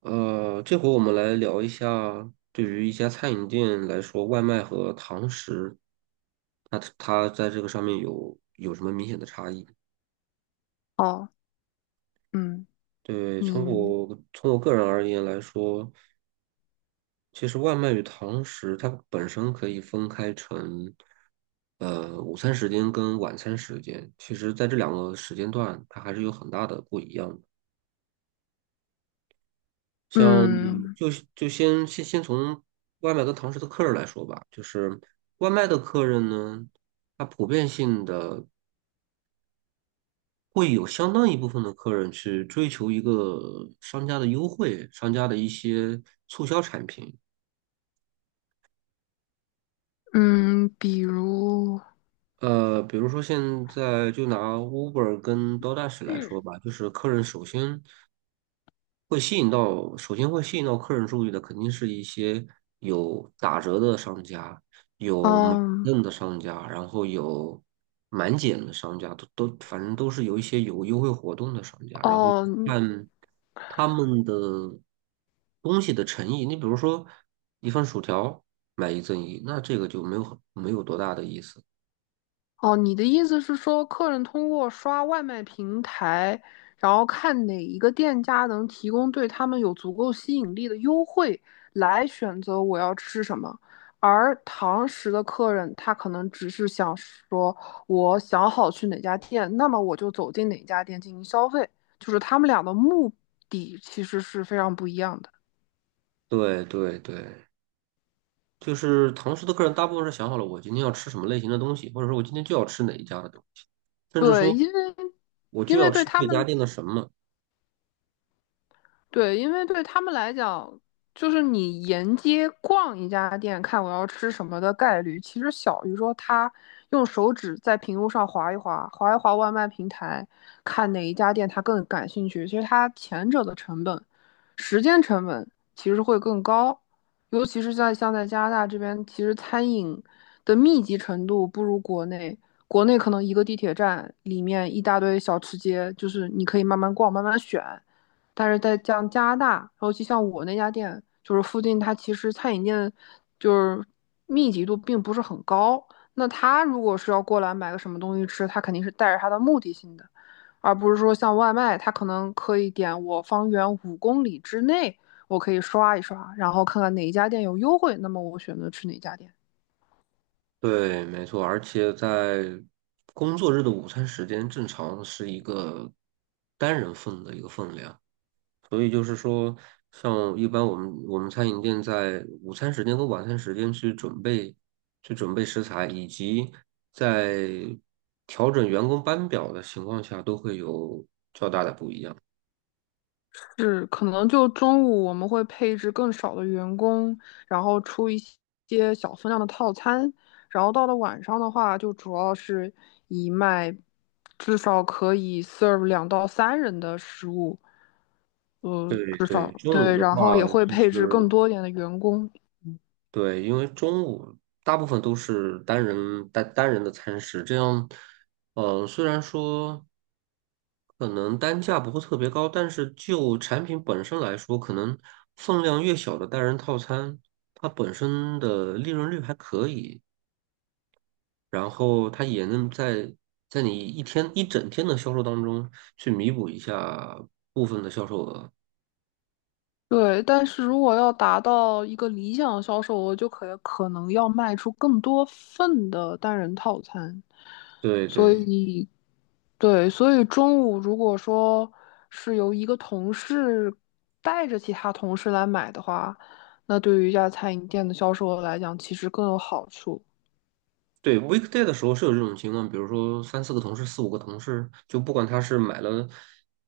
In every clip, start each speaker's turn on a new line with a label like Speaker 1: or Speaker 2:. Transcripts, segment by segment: Speaker 1: 这回我们来聊一下，对于一家餐饮店来说，外卖和堂食，它在这个上面有什么明显的差异？
Speaker 2: 哦，嗯，
Speaker 1: 对，从
Speaker 2: 你，
Speaker 1: 我从我个人而言来说，其实外卖与堂食它本身可以分开成，午餐时间跟晚餐时间，其实在这两个时间段，它还是有很大的不一样的。像
Speaker 2: 嗯
Speaker 1: 就是就先先先从外卖跟堂食的客人来说吧，就是外卖的客人呢，他普遍性的会有相当一部分的客人去追求一个商家的优惠，商家的一些促销产品。
Speaker 2: 嗯，
Speaker 1: 比如说现在就拿 Uber 跟 DOOASH 来说
Speaker 2: 嗯，
Speaker 1: 吧，就是客人首先会吸引到，首先会吸引到客人注意的，肯定是一些有打折的商家，有满
Speaker 2: 嗯，
Speaker 1: 赠的商家，然后有满减的商家，都反正都是有一些有优惠活动的商家，然后
Speaker 2: 哦
Speaker 1: 看他们的东西的诚意。你比如说一份薯条买一赠一，那这个就没有多大的意思。
Speaker 2: 哦，你的意思是说，客人通过刷外卖平台，然后看哪一个店家能提供对他们有足够吸引力的优惠，来选择我要吃什么。而堂食的客人，他可能只是想说，我想好去哪家店，那么我就走进哪家店进行消费，就是他们俩的目的其实是非常不一样的。
Speaker 1: 对对对，就是堂食的客人大部分是想好了我今天要吃什么类型的东西，或者说我今天就要吃哪一家的东西，甚至
Speaker 2: 对，
Speaker 1: 说我
Speaker 2: 因
Speaker 1: 就要
Speaker 2: 为对
Speaker 1: 吃
Speaker 2: 他
Speaker 1: 这家
Speaker 2: 们
Speaker 1: 店的什么。
Speaker 2: 对，因为对他们来讲，就是你沿街逛一家店，看我要吃什么的概率，其实小于说他用手指在屏幕上划一划外卖平台，看哪一家店他更感兴趣。其实他前者的成本、时间成本其实会更高，尤其是在像在加拿大这边，其实餐饮的密集程度不如国内。国内可能一个地铁站里面一大堆小吃街，就是你可以慢慢逛、慢慢选。但是在像加拿大，尤其像我那家店，就是附近它其实餐饮店就是密集度并不是很高。那他如果是要过来买个什么东西吃，他肯定是带着他的目的性的，而不是说像外卖，他可能可以点我方圆5公里之内，我可以刷一刷，然后看看哪一家店有优惠，那么我选择去哪家店。
Speaker 1: 对，没错，而且在工作日的午餐时间正常是一个单人份的一个分量，所以就是说，像一般我们餐饮店在午餐时间和晚餐时间去准备食材，以及在调整员工班表的情况下，都会有较大的不一样。
Speaker 2: 是，可能就中午我们会配置更少的员工，然后出一些小分量的套餐，然后到了晚上的话，就主要是以卖至少可以 serve 2到3人的食物，
Speaker 1: 对
Speaker 2: 至少
Speaker 1: 对，中午
Speaker 2: 对，
Speaker 1: 的
Speaker 2: 然后也
Speaker 1: 话
Speaker 2: 会
Speaker 1: 就
Speaker 2: 配置
Speaker 1: 是
Speaker 2: 更多一点的员工。
Speaker 1: 对，因为中午大部分都是单人的餐食，这样，虽然说可能单价不会特别高，但是就产品本身来说，可能分量越小的单人套餐，它本身的利润率还可以，然后它也能在你一天一整天的销售当中去弥补一下部分的销售额。
Speaker 2: 对，但是如果要达到一个理想的销售额，就可能要卖出更多份的单人套餐。
Speaker 1: 对
Speaker 2: 所
Speaker 1: 对。
Speaker 2: 以，对，所以中午如果说是由一个同事带着其他同事来买的话，那对于一家餐饮店的销售额来讲，其实更有好处。
Speaker 1: 对 weekday 的时候是有这种情况，比如说三四个同事、四五个同事，就不管他是买了，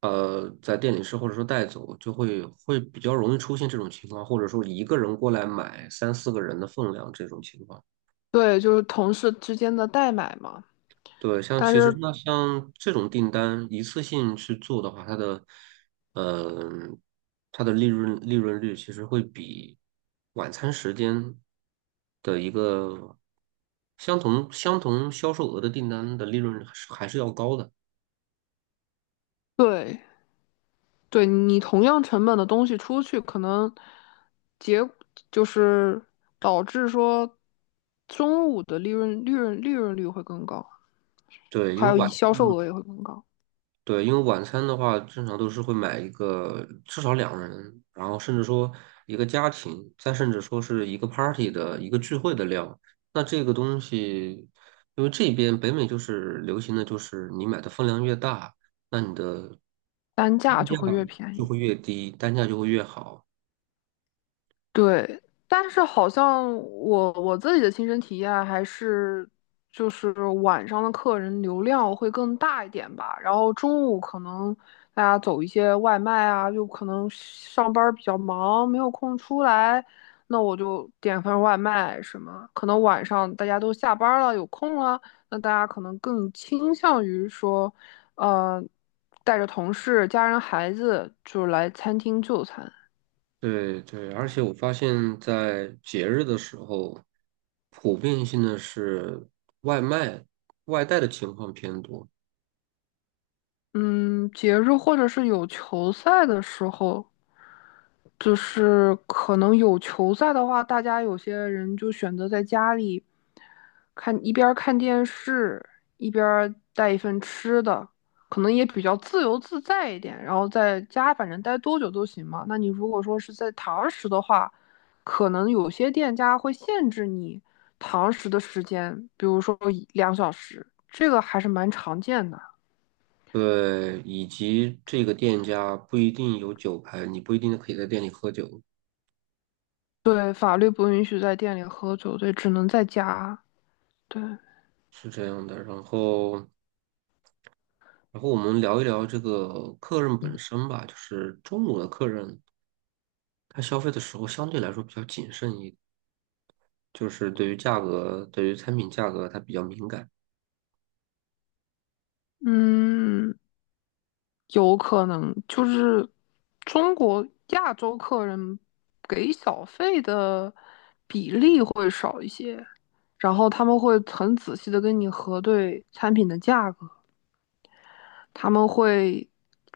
Speaker 1: 在店里吃或者说带走，就会比较容易出现这种情况，或者说一个人过来买三四个人的分量这种情况。
Speaker 2: 对，就是同事之间的代买嘛。
Speaker 1: 对，像
Speaker 2: 但
Speaker 1: 其实
Speaker 2: 是，
Speaker 1: 那像这种订单一次性去做的话，它的，嗯、它的利润率其实会比晚餐时间的一个相同销售额的订单的利润还是要高的。
Speaker 2: 对，对你同样成本的东西出去，可能结就是导致说中午的利润率会更高，
Speaker 1: 对，因
Speaker 2: 还
Speaker 1: 为
Speaker 2: 有一
Speaker 1: 晚
Speaker 2: 销售额也会更高，
Speaker 1: 对，因为晚餐的话，正常都是会买一个至少两人，然后甚至说一个家庭，再甚至说是一个 party 的一个聚会的量。那这个东西，因为这边北美就是流行的就是你买的分量越大，那你的单
Speaker 2: 单价就
Speaker 1: 价
Speaker 2: 会越便
Speaker 1: 就
Speaker 2: 宜。
Speaker 1: 会越低，单价就会越好。
Speaker 2: 对，但是好像我自己的亲身体验还是，就是晚上的客人流量会更大一点吧。然后中午可能大家走一些外卖啊，就可能上班儿比较忙，没有空出来，那我就点份外卖什么。可能晚上大家都下班儿了，有空了，那大家可能更倾向于说，呃，带着同事、家人、孩子，就来餐厅就餐。
Speaker 1: 对对，而且我发现，在节日的时候，普遍性的是外卖、外带的情况偏多。
Speaker 2: 嗯，节日或者是有球赛的时候，就是可能有球赛的话，大家有些人就选择在家里看，一边儿看电视，一边儿带一份吃的，可能也比较自由自在一点。然后在家反正待多久都行嘛。那你如果说是在堂食的话，可能有些店家会限制你堂食的时间，比如说一两小时，这个还是蛮常见的。
Speaker 1: 对，以及这个店家不一定有酒牌，你不一定可以在店里喝酒，
Speaker 2: 对，法律不允许在店里喝酒，对，只能在家。对，
Speaker 1: 是这样的。然后，然后我们聊一聊这个客人本身吧，就是中午的客人，他消费的时候相对来说比较谨慎一，就是对于价格，对于产品价格他比较敏感。
Speaker 2: 嗯，有可能就是中国亚洲客人给小费的比例会少一些，然后他们会很仔细的跟你核对产品的价格。他们会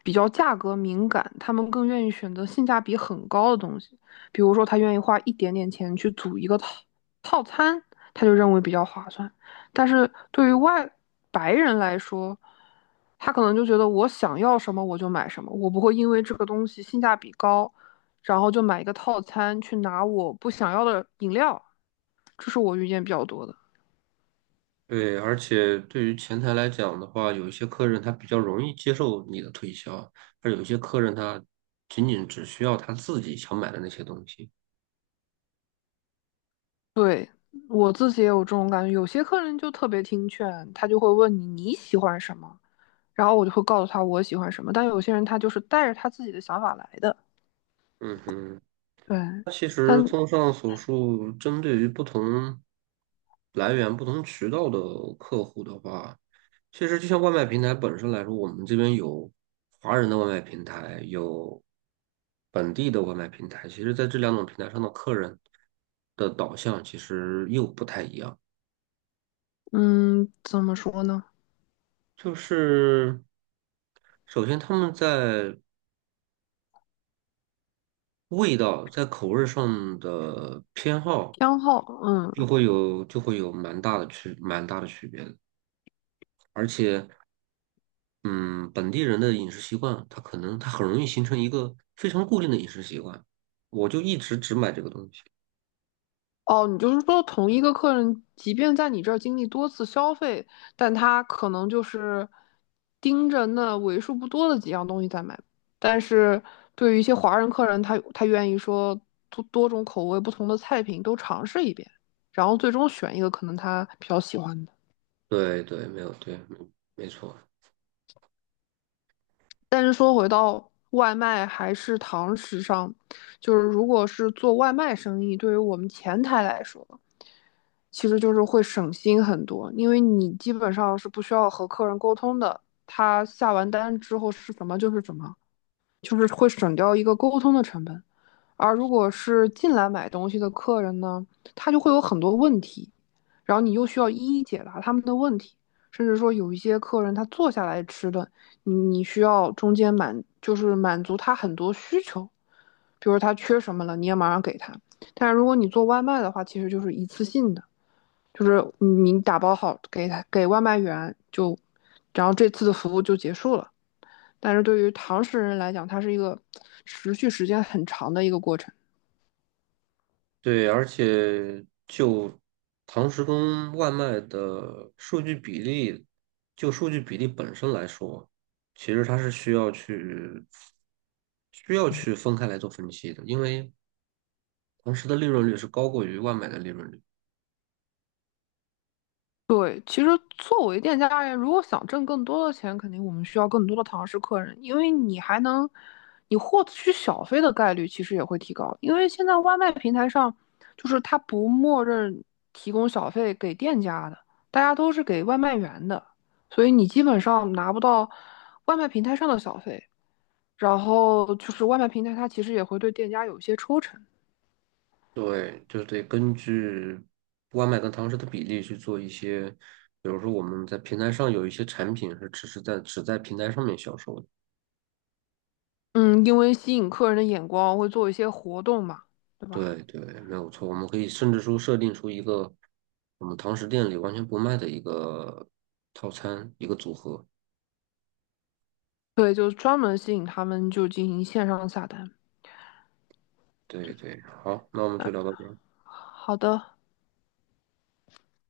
Speaker 2: 比较价格敏感，他们更愿意选择性价比很高的东西，比如说他愿意花一点点钱去组一个套餐，他就认为比较划算。但是对于外白人来说，他可能就觉得我想要什么我就买什么，我不会因为这个东西性价比高，然后就买一个套餐去拿我不想要的饮料，这是我遇见比较多的。
Speaker 1: 对，而且对于前台来讲的话，有一些客人他比较容易接受你的推销，而有一些客人他仅仅只需要他自己想买的那些东西。
Speaker 2: 对，我自己也有这种感觉，有些客人就特别听劝，他就会问你你喜欢什么，然后我就会告诉他我喜欢什么。但有些人他就是带着他自己的想法来的，
Speaker 1: 嗯哼。
Speaker 2: 对，
Speaker 1: 那其实
Speaker 2: 但
Speaker 1: 综上所述，针对于不同来源、不同渠道的客户的话，其实就像外卖平台本身来说，我们这边有华人的外卖平台，有本地的外卖平台。其实，在这两种平台上的客人的导向其实又不太一样。
Speaker 2: 嗯，怎么说呢？
Speaker 1: 就是首先他们在味道在口味上的偏好
Speaker 2: 偏好，
Speaker 1: 就
Speaker 2: 嗯
Speaker 1: 会有就会有蛮大的区别的。嗯，本地人的饮食习惯，他可能他很容易形成一个非常固定的饮食习惯。我就一直只买这个东西。
Speaker 2: 哦，你就是说同一个客人，即便在你这儿经历多次消费，但他可能就是盯着那为数不多的几样东西在买。但是对于一些华人客人，他愿意说多种口味、不同的菜品都尝试一遍，然后最终选一个可能他比较喜欢的。
Speaker 1: 对对，没错。
Speaker 2: 但是说回到外卖还是堂食上，就是如果是做外卖生意，对于我们前台来说，其实就是会省心很多，因为你基本上是不需要和客人沟通的，他下完单之后是什么就是什么。就是会省掉一个沟通的成本。而如果是进来买东西的客人呢，他就会有很多问题，然后你又需要一一解答他们的问题，甚至说有一些客人他坐下来吃的，你需要中间就是满足他很多需求，比如他缺什么了，你也马上给他。但是如果你做外卖的话，其实就是一次性的，就是你打包好给他给外卖员就，然后这次的服务就结束了。但是对于唐食人来讲，它是一个持续时间很长的一个过程。
Speaker 1: 对，而且就堂食跟外卖的数据比例，就数据比例本身来说，其实它是需要去分开来做分析的，因为堂食的利润率是高过于外卖的利润率。
Speaker 2: 对，其实作为店家而言，如果想挣更多的钱，肯定我们需要更多的唐食客人，因为你还能，你获取小费的概率其实也会提高。因为现在外卖平台上，就是它不默认提供小费给店家的，大家都是给外卖员的，所以你基本上拿不到外卖平台上的小费。然后就是外卖平台，它其实也会对店家有一些抽成。
Speaker 1: 对，就得根据外卖跟堂食的比例去做一些，比如说我们在平台上有一些产品是只在平台上面销售的。
Speaker 2: 嗯，因为吸引客人的眼光，会做一些活动嘛，对
Speaker 1: 对
Speaker 2: 吧？
Speaker 1: 对，没有错。我们可以甚至说设定出一个我们堂食店里完全不卖的一个套餐，一个组合。
Speaker 2: 对，就专门吸引他们，就进行线上下单。
Speaker 1: 对对，好，那我们就聊到这儿。
Speaker 2: 好的。